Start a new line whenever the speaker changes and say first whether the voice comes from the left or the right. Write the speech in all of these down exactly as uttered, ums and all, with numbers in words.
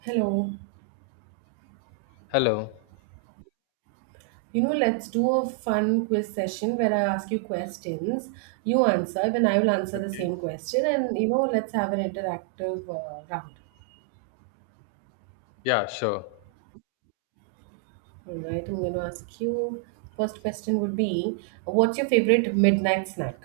right: Hello.
left: Hello.
right: You know, let's do a fun quiz session where I ask you questions, you answer, then I will answer the
left: Okay.
right: same question, and you know, let's have an interactive uh, round.
left: Yeah, sure.
right: All right, I'm going to ask you. First question would be, what's your favorite midnight snack?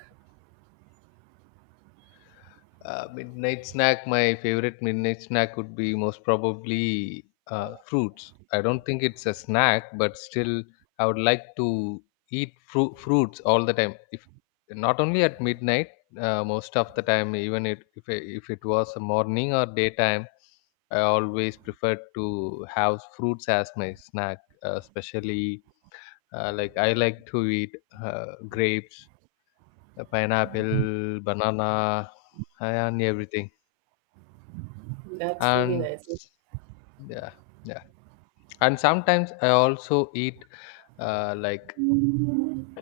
left: Uh, midnight snack. My favorite midnight snack would be most probably uh, fruits. I don't think it's a snack, but still, I would like to eat fru- fruits all the time. If not only at midnight, uh, most of the time, even it, if if it was a morning or daytime, I always prefer to have fruits as my snack. Uh, especially uh, like I like to eat uh, grapes, uh, pineapple, banana, and everything.
right: That's really
left: And
right: nice.
left: yeah, yeah. And sometimes I also eat uh, like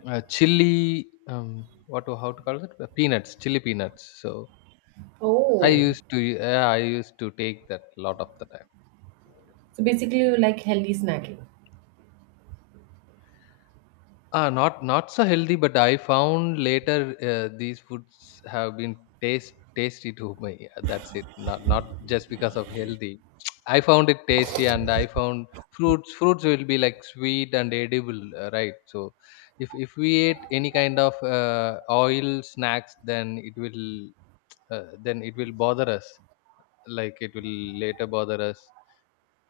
left: uh, chili. Um, what to how to call it? Uh, Peanuts, chili peanuts. So I
right: Oh,
left: used to, yeah, I used to take that lot of the time.
right: so basically you like healthy snacking.
left: Ah, not not so healthy, but I found later uh, these foods have been taste tasty to me. That's it. Not not just because of healthy. I found it tasty, and I found fruits. Fruits will be like sweet and edible, uh, right? So, if if we ate any kind of uh, oil snacks, then it will, uh, then it will bother us. Like it will later bother us,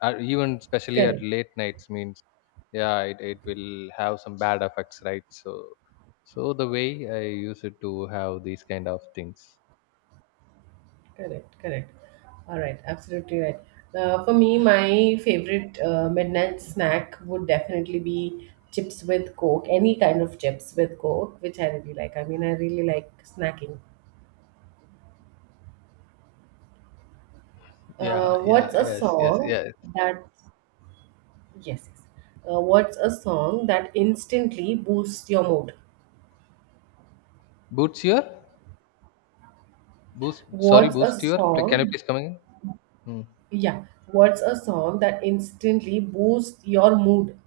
left: uh, even especially
right: Correct.
left: at late nights means yeah it, it will have some bad effects, right? So so the way I use it to have these kind of things.
right: Correct, correct. All right, absolutely right. Uh, for me, my favorite uh, midnight snack would definitely be chips with Coke, any kind of chips with Coke, which I really like. I mean, I really like snacking.
left: Yeah,
right: Uh,
left: yeah,
right: what's a
left: yes, yes,
right: song
left: yes.
right: that, yes, yes. Uh, what's a song that instantly boosts your mood?
left: Boost your boost sorry,
right: What's a
left: boost your, can you
right: song,
left: please come again? Hmm.
right: yeah, what's a song that instantly boosts your mood?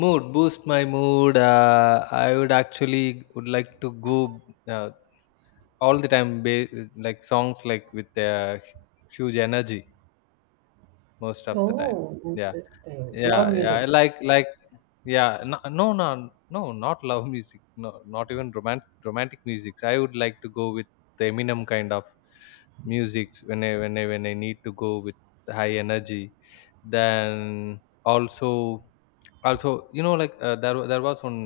left: Mood, boost my mood, uh, I would actually would like to go, uh, all the time, ba- like songs like with, uh, huge energy most of the time.
right: Oh,
left: Yeah,
right: interesting.
left: yeah,
right: Loud
left: yeah, I
right: music.
left: like like yeah, no, no, no, no, not love music. No, not even romantic romantic musics. I would like to go with the Eminem kind of musics when I when I when I need to go with high energy. Then also also you know like, uh, there wa- there was one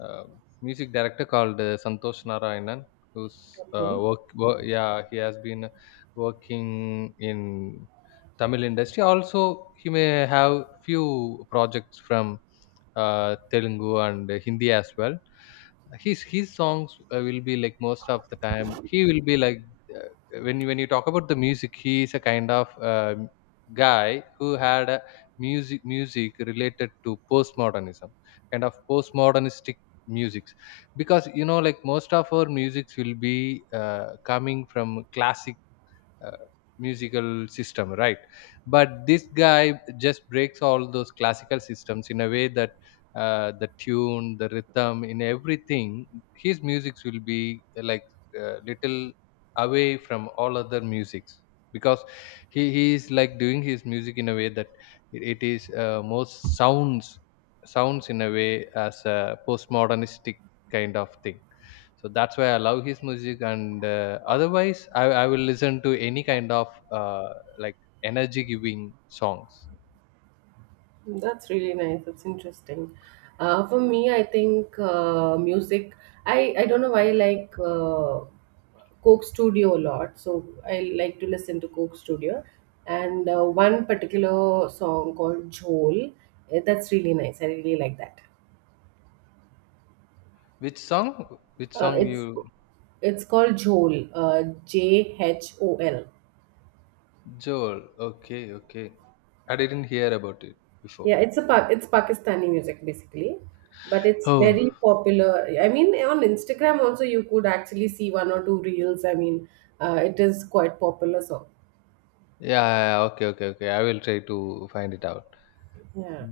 left: uh, music director called uh, Santosh Narayanan who's uh,
right: Okay.
left: work, work, yeah, he has been working in Tamil industry. Also he may have few projects from uh, Telugu and Hindi as well. His his songs, uh, will be like most of the time he will be like, uh, when you- when you talk about the music, he is a kind of uh, guy who had a music music related to postmodernism, kind of postmodernistic musics, because you know like most of our musics will be, uh, coming from classic uh, musical system, right? But this guy just breaks all those classical systems in a way that, uh, the tune, the rhythm, in everything his musics will be, uh, like uh, little away from all other musics because he, he is like doing his music in a way that it it is, uh, most sounds sounds in a way as a postmodernistic kind of thing. So that's why I love his music, and uh, otherwise I, I will listen to any kind of uh, like energy giving songs.
right: That's really nice. That's interesting. Uh, for me, I think uh, music. I I don't know why I like uh, Coke Studio a lot. So I like to listen to Coke Studio, and uh, one particular song called "Jhol." eh, That's really nice. I really like that.
left: Which song which
right: Uh,
left: song
right: it's
left: you?
right: it's called "Jhol." Uh, J H O L.
left: Joel, okay, okay, I didn't hear about it before.
right: Yeah, it's a pa- it's Pakistani music basically, but it's
left: Oh,
right: very popular. I mean, on Instagram also you could actually see one or two reels. I mean, uh, it is quite popular song.
left: yeah, yeah, okay, okay, okay, I will try to find it out.
right: Yeah.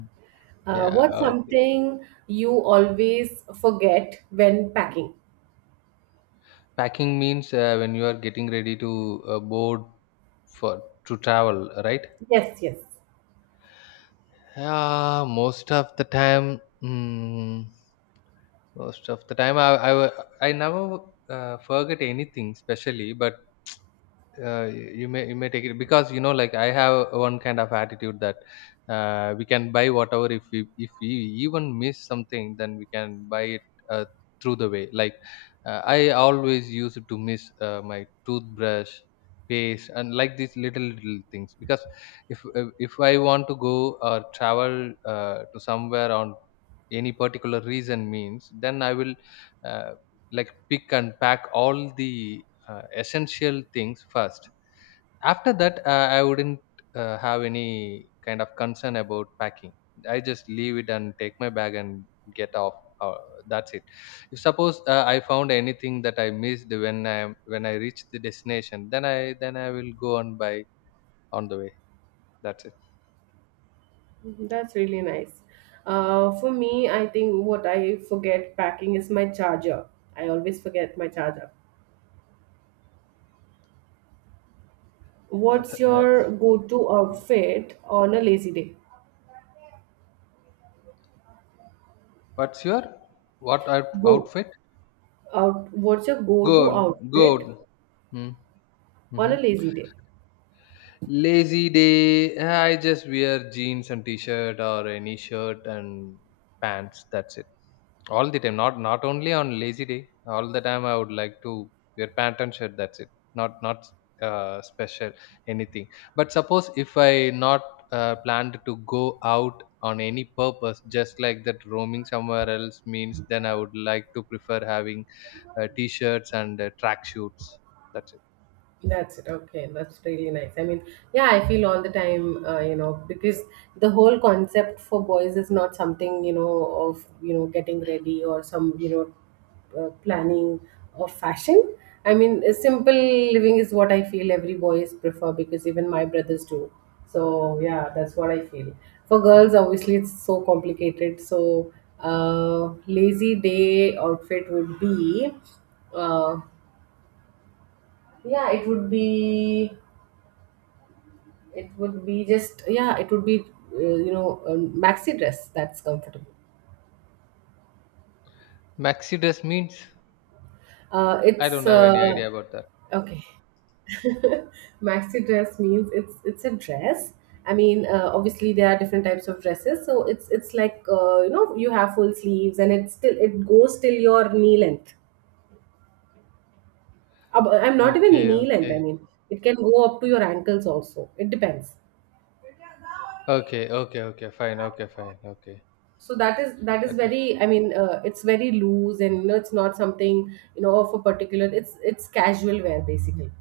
right: Uh,
left: Yeah,
right: what's
left: okay.
right: something you always forget when packing?
left: Packing means, uh, when you are getting ready to uh, board for, to travel, right?
right: Yes, yes.
left: Yeah, most of the time, mm, most of the time, I I, I never, uh, forget anything, specially. But, uh, y- you may, you may take it because you know like I have one kind of attitude that, uh, we can buy whatever if we if we even miss something, then we can buy it, uh, through the way like, uh, I always used to miss uh, my toothbrush paste and like these little little things because if, uh, if I want to go or travel uh, to somewhere on any particular reason means, then I will, uh, like pick and pack all the uh, essential things first. After that, uh, I wouldn't, uh, have any kind of concern about packing. I just leave it and take my bag and get off, uh, that's it. If suppose, uh, I found anything that I missed when i when i reach the destination, then i then i will go and buy on the way, that's it.
right: Mhm, that's really nice. Uh, for me, I think what I forget packing is my charger. I always forget my charger.
left: Uh,
right: What's
left: th-
right: your
left: that's
right: go-to outfit on a lazy day?
left: what's your what out-
right: Go.
left: outfit
right: Out, what's your
left: Go
right: go-to
left: on, go on.
right: outfit
left: Hmm.
right: on
left: Mhm.
right: a lazy day?
left: Lazy day, I just wear jeans and t-shirt or any shirt and pants. That's it. All the time. Not not only on lazy day. All the time I would like to wear pant and shirt. That's it. Not not, uh, special anything. But suppose if I not, uh, planned to go out on any purpose, just like that roaming somewhere else means, then I would like to prefer having, uh, t-shirts and uh, track shoots. That's it.
right: That's it. Okay, that's really nice. I mean, yeah, I feel all the time, uh, you know, because the whole concept for boys is not something, you know, of, you know, getting ready or some, you know, uh, planning of fashion. I mean, a simple living is what I feel every boys prefer because even my brothers do. So, yeah, that's what I feel. For girls, obviously, it's so complicated. So, uh, lazy day outfit would be, uh, yeah, it would be It would be just yeah. It would be uh, you know a maxi dress that's comfortable.
left: Maxi dress means
right: Uh,
left: I
right: it's
left: don't have
right: uh,
left: any idea about that.
right: okay. Maxi dress means it's it's a dress. I mean, uh, obviously there are different types of dresses. So it's it's like uh, you know you have full sleeves and it still it goes till your knee length. Ab- I'm not even
left: Okay,
right: knee length. I
left: okay.
right: mean, it can go up to your ankles also. It depends.
left: Okay, okay, okay, fine, okay, fine, okay.
right: So that is that is
left: Okay.
right: very I mean uh, it's very loose and you know it's not something you know of a particular it's it's casual wear basically.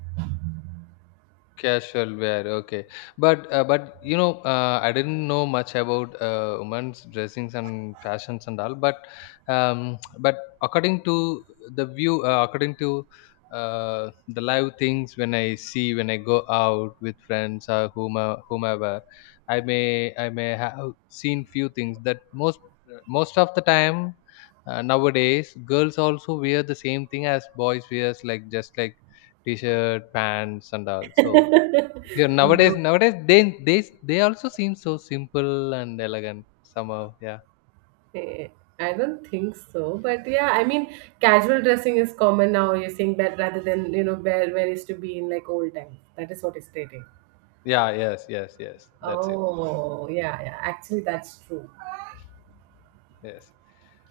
left: Casual wear, okay. But uh, but you know, uh, I didn't know much about uh, women's dressings and fashions and all. But um, but according to the view, uh, according to uh, the live things, when I see when I go out with friends or whomever, whomever, I may I may have seen few things that most most of the time, uh, nowadays girls also wear the same thing as boys wears, like just like t-shirt, pants, and all. So yeah, nowadays
right: No,
left: nowadays they they they also seem so simple and elegant somehow. Yeah.
right: eh, I don't think so, but yeah, I mean casual dressing is common now. You're saying that rather than you know where where used to be in like old times. That is what is stating.
left: Yeah, yes, yes, yes. That's it.
right: Oh yeah, yeah, actually that's true.
left: Yes.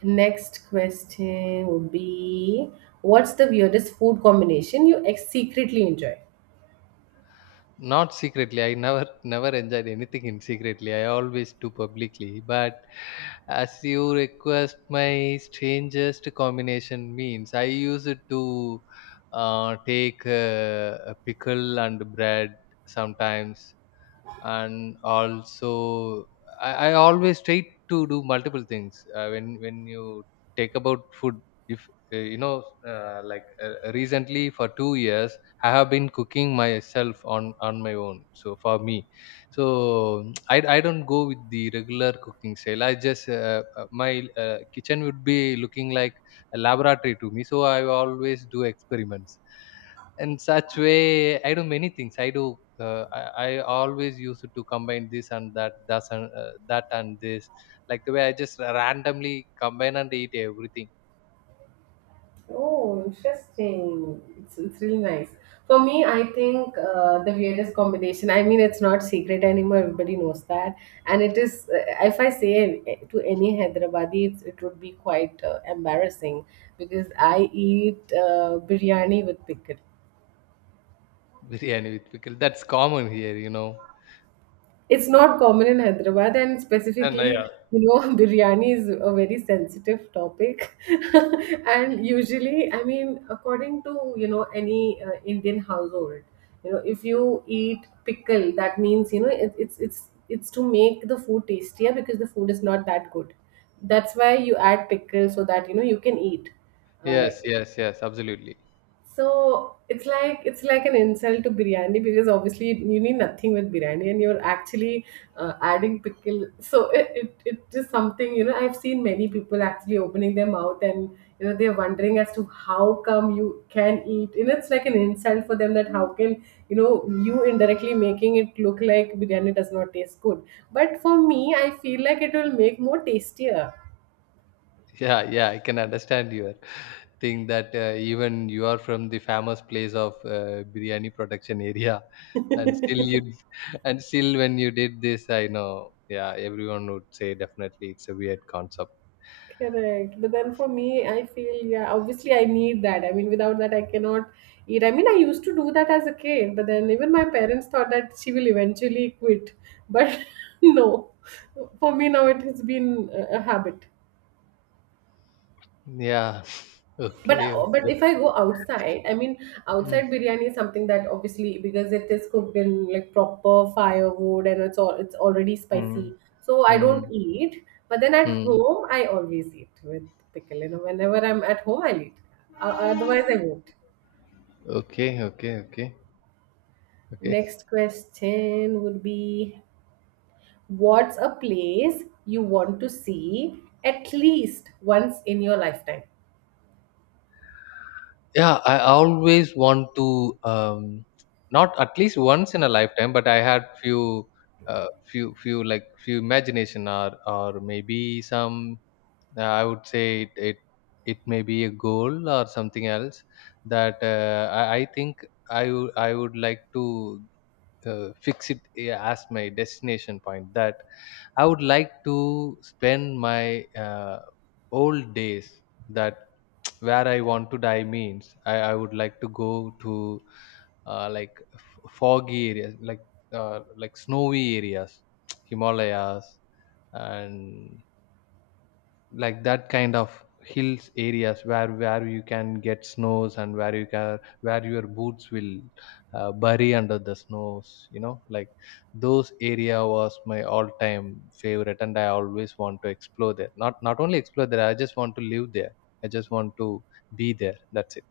right: Next question would be, what's the weirdest food combination you ex- secretly enjoy?
left: Not secretly. I never never enjoyed anything in secretly. I always do publicly. But as you request my strangest combination means I use it to uh, take uh, a pickle and bread sometimes. And also I, I always try to do multiple things uh, when when you take about food. If, uh, you know uh, like uh, recently for two years I have been cooking myself on on my own. So for me, so i i don't go with the regular cooking style. I just, uh, uh, my uh, kitchen would be looking like a laboratory to me, so I always do experiments. And such way I do many things, I do, uh, I, I always used to combine this and that thus and uh, that and this, like the way I just randomly combine and eat everything.
right: Oh, interesting. It's, it's really nice. For me, I think uh, the weirdest combination, I mean, it's not secret anymore. Everybody knows that. And it is, uh, if I say it eh, to any Hyderabadi, it's, it would be quite uh, embarrassing because I eat uh, biryani with pickle.
left: Biryani with pickle, that's common here, you know.
right: It's not common in Hyderabad, and
left: And uh, yeah,
right: specifically, you know, biryani is a very sensitive topic. And usually, I mean, according to, you know, any uh, Indian household, you know, if you eat pickle, that means, you know, it, it's it's it's to make the food tastier because the food is not that good. That's why you add pickle so that, you know, you can eat. Uh,
left: yes, yes, yes, absolutely.
right: so it's like it's like an insult to biryani because obviously you need nothing with biryani and you're actually uh, adding pickle. So it, it it just something you know I've seen many people actually opening their mouth and you know they're wondering as to how come you can eat and it's like an insult for them that how can you know you indirectly making it look like biryani does not taste good. But for me, I feel like it will make more tastier.
left: Yeah, yeah, I can understand your thing that, uh, even you are from the famous place of uh, biryani production area, and still you and still when you did this, I know, yeah, everyone would say definitely it's a weird concept.
right: Correct. But then for me, I feel, yeah, obviously I need that. I mean, without that, I cannot eat. I mean, I used to do that as a kid, but then even my parents thought that she will eventually quit. But no, for me now, it has been a a habit.
left: Yeah.
right: But
left: Okay,
right: uh, but
left: okay.
right: if I go outside, I mean,
left: Mm,
right: outside biryani is something that obviously because it is cooked in like proper firewood and it's all it's already
left: mm,
right: spicy, so I don't
left: mm,
right: eat. But then at
left: mm.
right: home, I always eat with pickle. You know, whenever I'm at home, I'll eat. O- Otherwise, I won't.
left: Okay, okay, okay, okay.
right: Next question would be, what's a place you want to see at least once in your lifetime?
left: Yeah, I always want to, um not at least once in a lifetime, but I had few uh few few like few imagination or or maybe some, uh, I would say it, it it may be a goal or something else that, uh, I, I think I would I would like to, uh, fix it, yeah, as my destination point that I would like to spend my, uh, old days, that where I want to die means, I, I would like to go to, uh, like f- foggy areas like, uh, like snowy areas, Himalayas, and like that kind of hills areas where where you can get snows and where you can where your boots will, uh, bury under the snows, you know, like those area was my all time favorite, and I always want to explore there. Not not only explore there, I just want to live there, I just want to be there, that's it.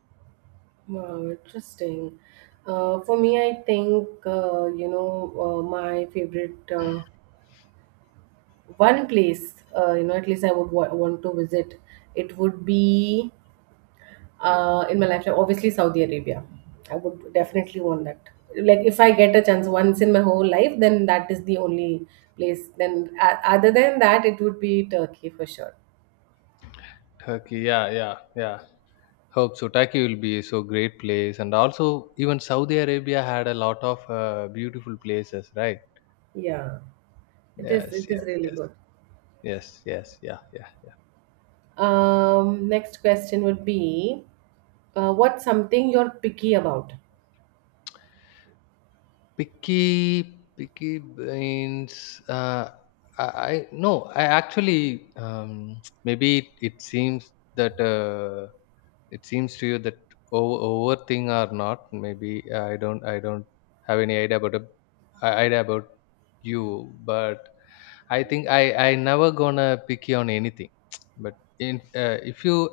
right: Wow, interesting. Uh, for me, I think uh, you know uh, my favorite uh, one place. Uh, you know, at least I would wa- want to visit. It would be uh, in my lifetime. Obviously, Saudi Arabia. I would definitely want that. Like, if I get a chance once in my whole life, then that is the only place. Then, uh, other than that, it would be Turkey for sure.
left: Turkey, yeah, yeah, yeah, hope so Turkey will be so great place, and also even Saudi Arabia had a lot of uh, beautiful places, right?
right: Yeah, it is.
left: Yes,
right: It is
left: yes,
right: really
left: yes.
right: good.
left: Yes, yes, yeah, yeah, yeah.
right: Um, next question would be. Uh, what's something you're picky about?
left: Picky, picky brains. Uh, I, I no, I actually um, maybe it, it seems that uh, it seems to you that over, over thing or not maybe uh, i don't i don't have any idea about it- uh, idea about you. But I think i i never gonna pick you on anything. But in, uh, if you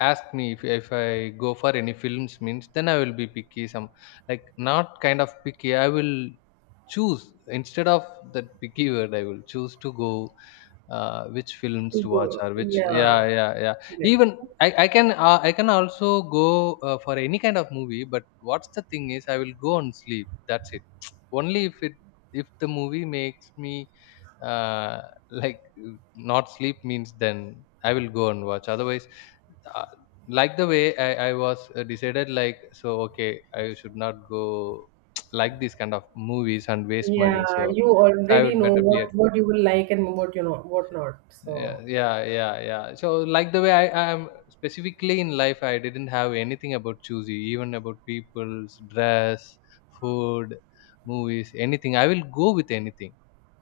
left: ask me if, if I go for any films means, then I will be picky. Some like, not kind of picky, I will choose. Instead of that picky word, I will choose to go, uh, which films
right: To
left: to watch
right: go.
left: or which.
right: Yeah,
left: Yeah, yeah, yeah.
right: correct.
left: Even i, I can uh, I can also go uh, for any kind of movie, but what's the thing is I will go and sleep, that's it. Only if it, if the movie makes me uh, like uh, not sleep means, then I will go and watch. Otherwise, uh, like the way I, I was uh, decided like, so okay, I should not go like these kind of movies and waste money.
right: Yeah,
left: So
right: you
left: I
right: already
left: would
right: know
left: better be at.
right: what what you will like and what you know what not.
left: Yeah,
right: So.
left: yeah, yeah, yeah. So like the way i i am specifically in life, I didn't have anything about choosy, even about people's dress, food, movies, anything. I will go with anything.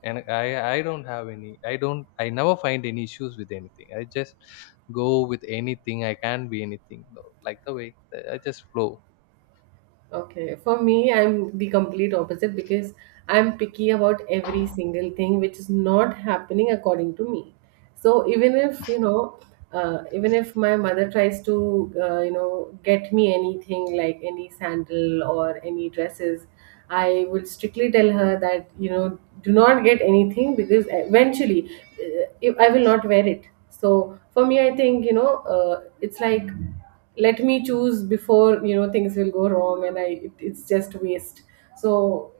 left: And i i don't have any, I don't, I never find any issues with anything. I just go with anything, I can be anything. No, like the way I just flow.
right: Okay, for me, I'm the complete opposite because I'm picky about every single thing which is not happening according to me. So even if, you know, uh, even if my mother tries to, uh, you know, get me anything like any sandal or any dresses, I will strictly tell her that, you know, do not get anything because eventually uh, if I will not wear it. So for me, I think, you know, uh, it's like let me choose before you know things will go wrong and i it, it's just waste. So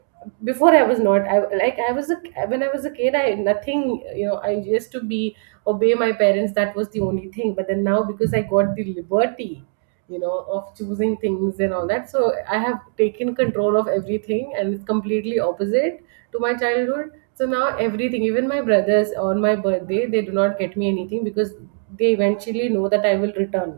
right: before I was not i like I was a when I was a kid i nothing. You know, I used to be obey my parents, that was the only thing, but then now because I got the liberty, you know, of choosing things and all that, so I have taken control of everything and it's completely opposite to my childhood. So now everything, even my brothers, on my birthday they do not get me anything because they eventually know that I will return.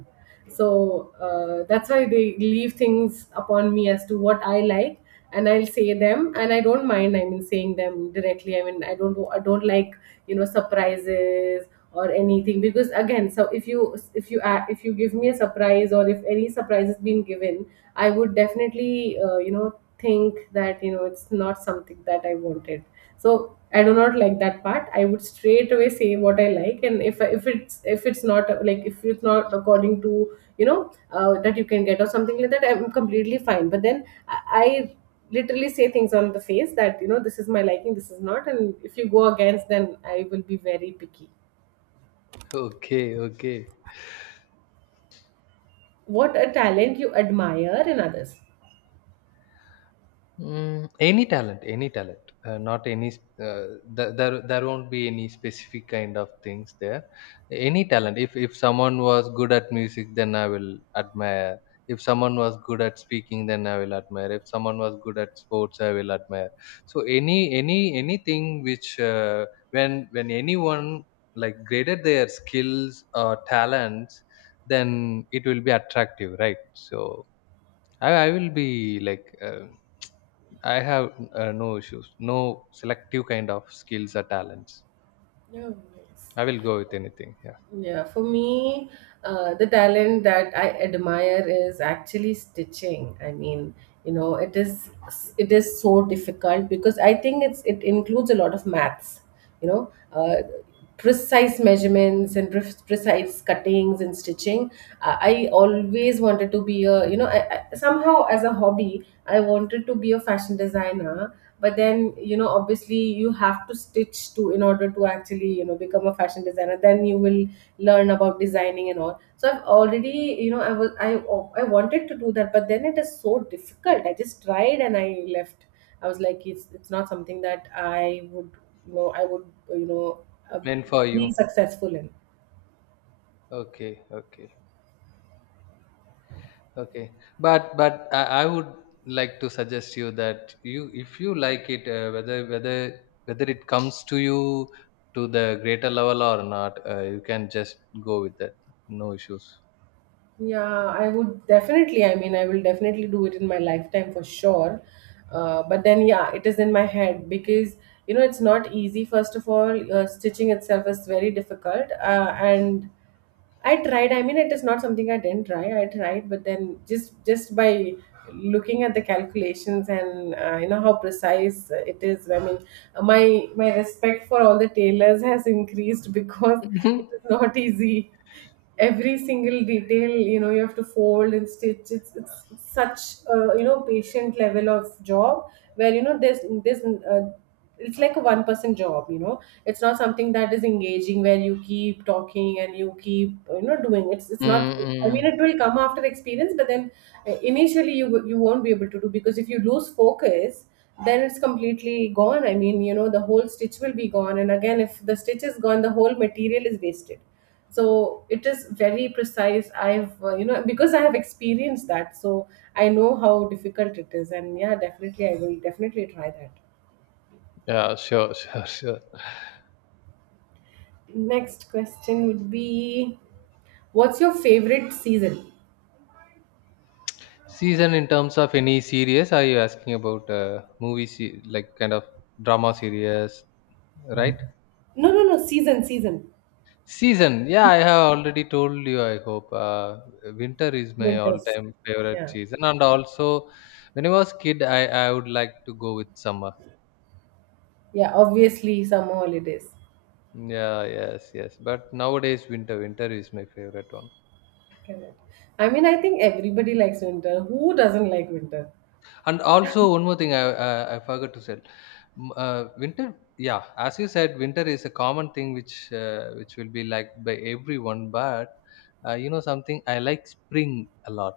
right: So uh, that's why they leave things upon me as to what I like, and I'll say them. And I don't mind, I mean, saying them directly. I mean, I don't i don't like, you know, surprises or anything because again, so if you if you a- if you give me a surprise or if any surprise has been given, I would definitely uh, you know think that you know it's not something that I wanted, so I do not like that part. I would straight away say what I like, and if if it's if it's not like if it's not according to, you know, uh, that you can get or something like that, I'm completely fine. But then i I literally say things on the face that you know this is my liking, this is not, and if you go against, then I will be very picky.
left: Okay, okay.
right: What a talent you admire in others?
left: Mm, any talent, any talent, uh, not any. s- Uh, th- there, there won't be any specific kind of things there. Any talent. If if someone was good at music, then I will admire. If someone was good at speaking, then I will admire. If someone was good at sports, I will admire. So any any anything which, uh, when when anyone like graded their skills or talents, then it will be attractive, right? So I I will be like. Uh, I have uh, no issues, no selective kind of skills or talents.
right: Oh, yes.
left: I will go with anything. Yeah,
right: Yeah, for me, uh, the talent that I admire is actually stitching. I mean, you know, it is it is so difficult because I think it's it includes a lot of maths. You know, uh, precise measurements and pre- precise cuttings and stitching. I, I always wanted to be a you know I, I, somehow as a hobby I wanted to be a fashion designer, but then you know obviously you have to stitch to in order to actually you know become a fashion designer, then you will learn about designing and all. So I've already, you know, I was I I wanted to do that, but then it is so difficult. I just tried and I left. I was like, it's it's not something that I would, you know, I would, you know, uh,
left: meant for
right: be
left: you.
right: successful in.
left: Okay, okay, okay. But but I, I would like to suggest you that you, if you like it, uh, whether whether whether it comes to you to the greater level or not, uh, you can just go with that. No issues.
right: Yeah, I would definitely. I mean, I will definitely do it in my lifetime for sure. Uh, but then, yeah, it is in my head because you know it's not easy. First of all, uh, stitching itself is very difficult, uh, and I tried. I mean, it is not something I didn't try. I tried, but then just just by looking at the calculations and uh, you know how precise it is. I mean, my my respect for all the tailors has increased because it is not easy. Every single detail, you know, you have to fold and stitch. It's it's such a you know patient level of job where you know there's there's uh, it's like a one person job, you know it's not something that is engaging where you keep talking and you keep, you know doing. It's it's not I
left: Mm-hmm.
right: mean, it
left: Mm.
right: will come after experience. But then uh, initially, you w- you won't be able to do, because if you lose focus, then it's completely gone. I mean, you know, the whole stitch will be gone, and again, if the stitch is gone, the whole material is wasted. So it is very precise. I've uh, you know because I have experienced that. So I know how difficult it is, and yeah, definitely, I will definitely try that.
left: Yeah, sure, sure, sure.
right: Next question would be, what's your favorite season?
left: Season in terms of any series? Are you asking about uh, movie se- like kind of drama series, right?
right: No, no, no, season, season.
left: Season, yeah, I have already told you. I hope uh, winter is my
right: Winters.
left: all-time favorite
right: Yeah.
left: season, and also when I was kid, I I would like to go with summer.
right: Yeah, obviously summer holidays.
left: Yeah, yes, yes. But nowadays, winter, winter is my favorite one.
right: Correct. I mean, I think everybody likes winter. Who doesn't like winter?
left: And also one more thing I I, I forgot to say. M- Uh, winter, yeah, as you said, winter is a common thing which, uh, which will be liked by everyone. But uh, you know something, I like spring a lot.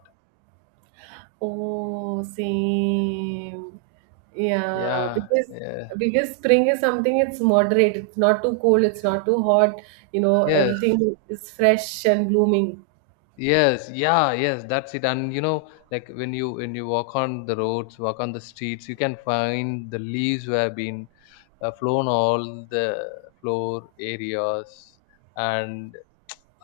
right: Oh, same. Yeah,
left: Yeah,
right: because
left: yeah,
right: because spring is something, it's moderate. It's not too cold. It's not too hot. You know,
left: yes,
right: everything is fresh and blooming.
left: yes, yeah, yes. That's it. And you know, like when you when you walk on the roads, walk on the streets, you can find the leaves who have been uh, flown all the floor areas, and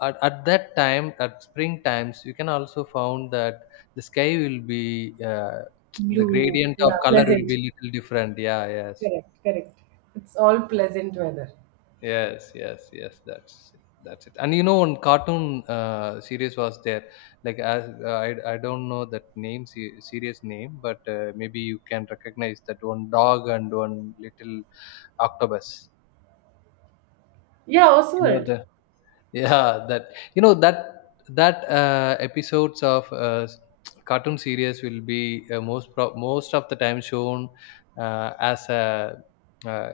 left: at, at that time at spring times, you can also found that the sky will be uh, the
right: Blue.
left: gradient of
right: Yeah,
left: color will be
right: pleasant.
left: little different. Yeah, yes,
right: Correct, correct. It's all pleasant weather.
left: yes, yes, yes, that's it, that's it. And you know, one cartoon uh, series was there, like as uh, I, I don't know that name, se- series name, but uh, maybe you can recognize that, one dog and one little octopus.
right: Yeah,
left: You know
right: Oswald.
left: the, yeah, that, you know that, that uh, episodes of uh, s- cartoon series will be uh, most pro- most of the time shown uh, as a uh,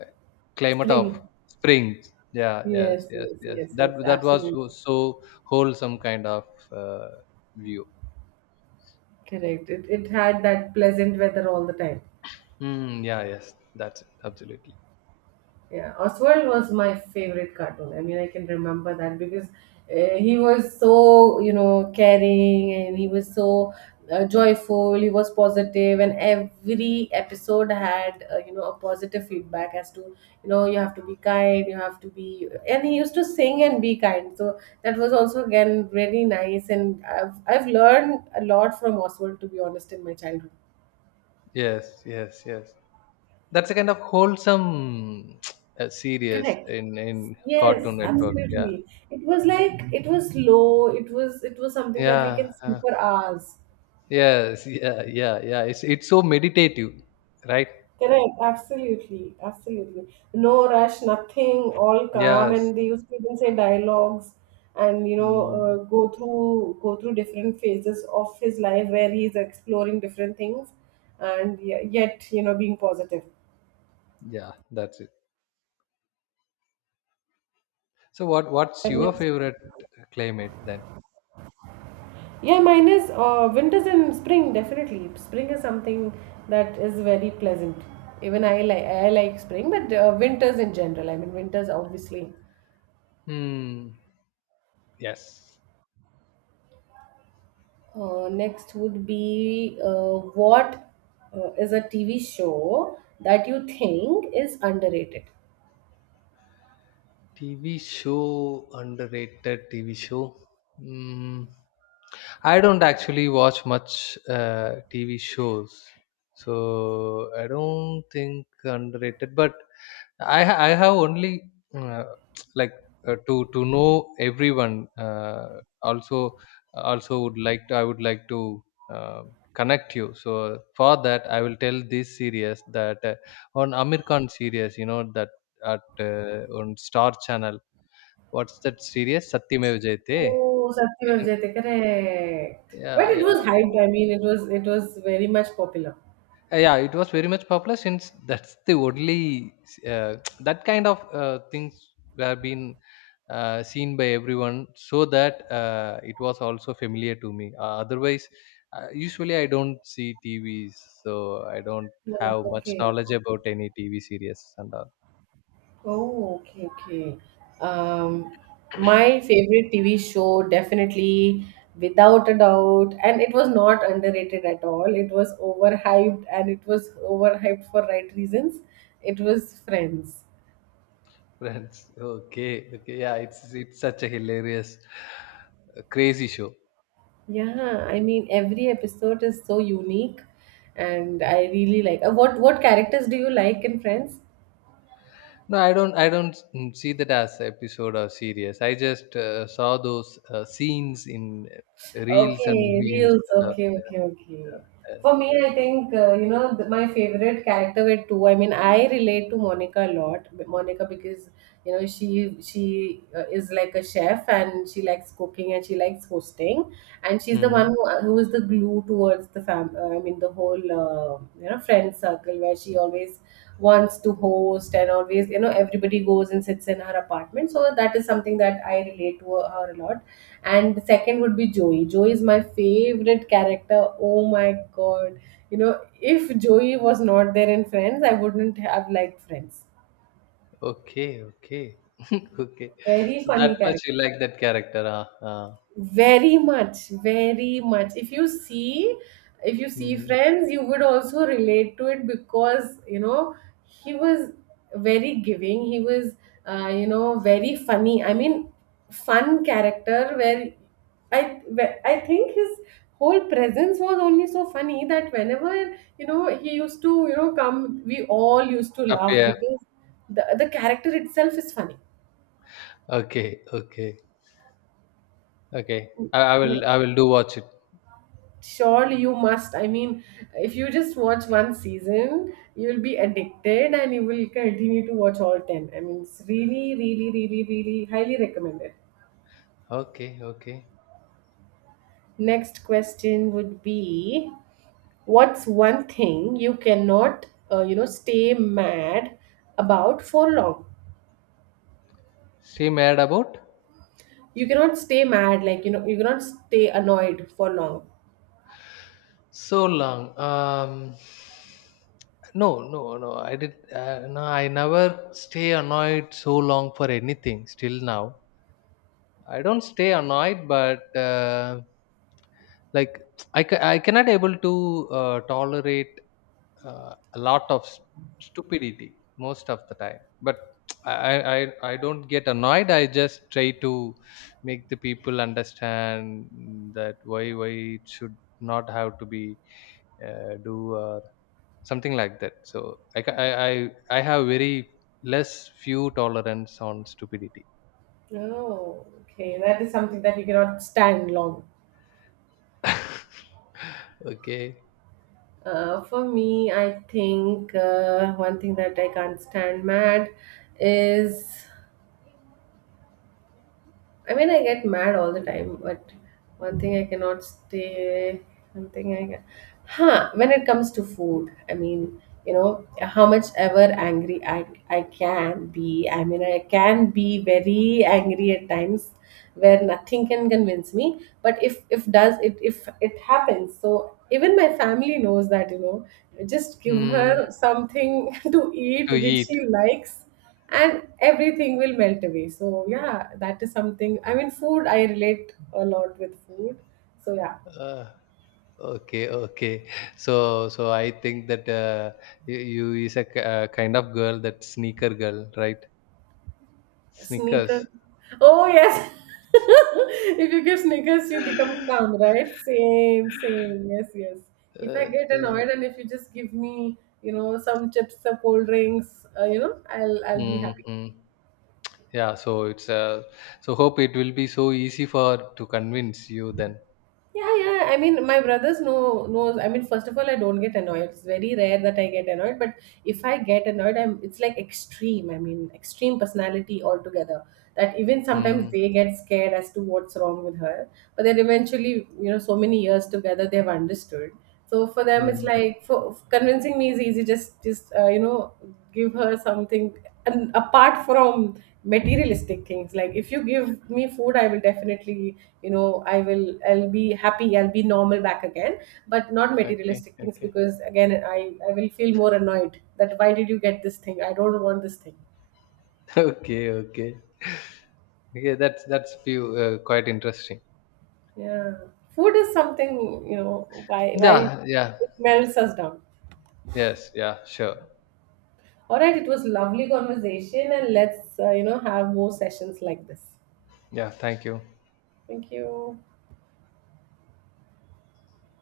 left: climate of
right: Spring.
left: spring. Yeah, yes,
right: Yes,
left: yes,
right: yes,
left: yes,
right: yes, yes.
left: that that was so
right: Absolutely.
left: so wholesome kind of uh, view.
right: Correct. It, it had that pleasant weather all the time.
left: Mm, yeah, yes, that's it, absolutely.
right: Yeah, Oswald was my favorite cartoon. I mean, I can remember that because uh, he was so, you know, caring, and he was so uh, joyful, he was positive, and every episode had, uh, you know, a positive feedback as to, you know, you have to be kind, you have to be. And he used to sing and be kind. So that was also, again, really nice. And I've, I've learned a lot from Oswald, to be honest, in my childhood.
left: Yes, yes, yes, that's a kind of wholesome uh, series
right: Correct.
left: in in
right: Yes,
left: Cartoon Network, yeah.
right: absolutely. It was like it was low. It was it was something that we
left: Yeah,
right: can see
left: uh,
right: for hours.
left: yes, yeah, yeah, yeah. It's it's so meditative, right?
right: Correct, absolutely, absolutely. No rush, nothing, all calm,
left: Yes.
right: and they used to even say dialogues, and you know, uh,
left: Mm,
right: go through go through different phases of his life where he's exploring different things, and ye- yet, you know, being positive.
left: yeah, that's it. So what what's your
right: That.
left: favorite climate then?
right: Yeah, mine is uh, winters and spring, definitely. Spring is something that is very pleasant. Even I like I like spring, but uh, winters in general. I mean, winters obviously.
left: Hmm. Yes.
right: Uh, next would be uh, what uh, is a T V show that you think is underrated?
left: T V show, underrated T V show. Hmm. I don't actually watch much uh, T V shows, so I don't think underrated. But I ha- I have only uh, like uh, to to know everyone. Uh, also, also would like to, I would like to uh, connect you. So for that, I will tell this series, that uh, on Amir Khan series, you know that at, uh, on Star Channel. What's that series? Satyamev Jayate.
right: Oh,
left: Isn't
right: Satyam
left: it?
right: Jayate, correct. But
left: Yeah,
right: it
left: yeah,
right: was hyped.
left: yeah.
right: I mean, it was it was very much popular.
left: Uh, yeah, it was very much popular, since that's the only uh, that kind of uh, things were been uh, seen by everyone. So that uh, it was also familiar to me. uh, otherwise, uh, usually I don't see T Vs, so I don't
right: Oh,
left: have much
right: okay.
left: knowledge about any T V series and all.
right: Oh, okay, okay. Um, my favorite T V show, definitely, without a doubt, and it was not underrated at all. It was overhyped, and it was overhyped for right reasons. It was Friends.
left: Friends, okay, okay. Yeah, it's it's such a hilarious uh, crazy show.
right: Yeah, I mean, every episode is so unique, and I really like. Uh, what what characters do you like in Friends?
left: No, I don't. I don't, mm, see that as episode or series. I just uh, saw those uh, scenes in uh, reels and
right: Okay,
left: memes.
right: reels.
left: And, uh,
right: Okay, okay, okay.
left: yes,
right: For me,
left: yes.
right: I think, uh, you know, the, my favorite character were two. I mean, I relate to Monica a lot. But Monica, because, you know, she she uh, is like a chef, and she likes cooking, and she likes hosting, and she's the one
left: Hmm.
right: who, uh, who is the glue towards the fam. Uh, I mean, the whole uh, uh, you know, friend circle where she always wants to host, and always, you know, everybody goes and sits in her apartment. So that is something that I relate to her a lot. And second would be Joey. Joey is my favorite character. Oh my god. You know, if Joey was not there in Friends, I wouldn't have liked Friends.
left: Okay, okay, okay.
right: Very
left: So that
right: funny
left: much you
right: character.
left: like that character, huh? Uh,
right: Very much, very much. If you see, if you see
left: hmm.
right: Friends, you would also relate to it because, you know, he was very giving. He was, uh, you know, very funny. I mean, fun character where I, where- I think his whole presence was only so funny that whenever, you know, he used to, you know, come, we all used to
left: Up
right: laugh
left: here.
right: because the, the character itself is funny.
left: Okay, okay, okay. I, I
right: Like,
left: will. I will do watch it.
right: surely you must. I mean, if you just watch one season, you'll be addicted, and you will continue to watch all ten. I mean, it's really, really, really, really highly recommended.
left: Okay, okay.
right: Next question would be, what's one thing you cannot, uh, you know, stay mad about for long?
left: She mad about?
right: You cannot stay mad, like, you know, you cannot stay annoyed for long.
left: So long. Um, no, no, no. I did. Uh, no, I never stay annoyed so long for anything. Still now, I don't stay annoyed, but uh, like I, ca- I cannot able to uh, tolerate uh, a lot of s- stupidity most of the time. But I, I, I I don't get annoyed. I just try to make the people understand that why, why it should not have to be uh, do or something like that. So I ca- I I, I have very less, few tolerance on stupidity.
right: Oh okay, that is something that you cannot stand long.
left: Okay.
right: Uh, for me, I think, uh, one thing that I can't stand mad is, I mean, I get mad all the time, but one thing I cannot stay, one thing I can. Huh, when it comes to food, I mean, you know, how much ever angry I, I can be, I mean, I can be very angry at times where nothing can convince me. But if if does it if it happens, so even my family knows that, you know, just give her
left: Mm,
right: something to
left: to
right: eat which
left: eat.
right: she likes, and everything will melt away. So yeah, that is something, I mean, food, I relate a lot with food. So yeah.
left: Uh, okay, okay. So so I think that uh, you, you is a k- uh, kind of girl, that sneaker girl, right?
right: Sneaker.
left: Sneakers.
right: Oh yes, if you give sneakers, you become calm, right? Same, same, yes, yes. If I
left: Uh,
right: get
left: yeah.
right: annoyed, and if you just give me, you know, some chips, some cold drinks, uh, you know, i'll I'll be happy.
left: Mm-hmm. Yeah, so it's uh, so hope it will be so easy for to convince you then.
right: Yeah, yeah. I mean, my brothers know knows. I mean, first of all, I don't get annoyed. It's very rare that I get annoyed. But if I get annoyed, I'm it's like extreme. I mean, extreme personality altogether. That, even sometimes,
left: Mm-hmm.
right: they get scared as to what's wrong with her. But then eventually, you know, so many years together, they've understood. So for them, it's like, for convincing me is easy. Just just uh, you know, give her something. And apart from materialistic things, like if you give me food, I will definitely, you know, I will I'll be happy. I'll be normal back again. But not
left: Okay,
right: materialistic things,
left: okay.
right: because again, I I will feel more annoyed, that why did you get this thing? I don't want this thing.
left: Okay, okay. Okay, that's that's few uh, quite interesting.
right: Yeah, food is something, you know, why why
left: Yeah, yeah.
right: it melts us down.
left: Yes, yeah, sure.
right: All right, it was lovely conversation, and let's, uh, you know, have more sessions like this.
left: Yeah, thank you.
right: Thank you.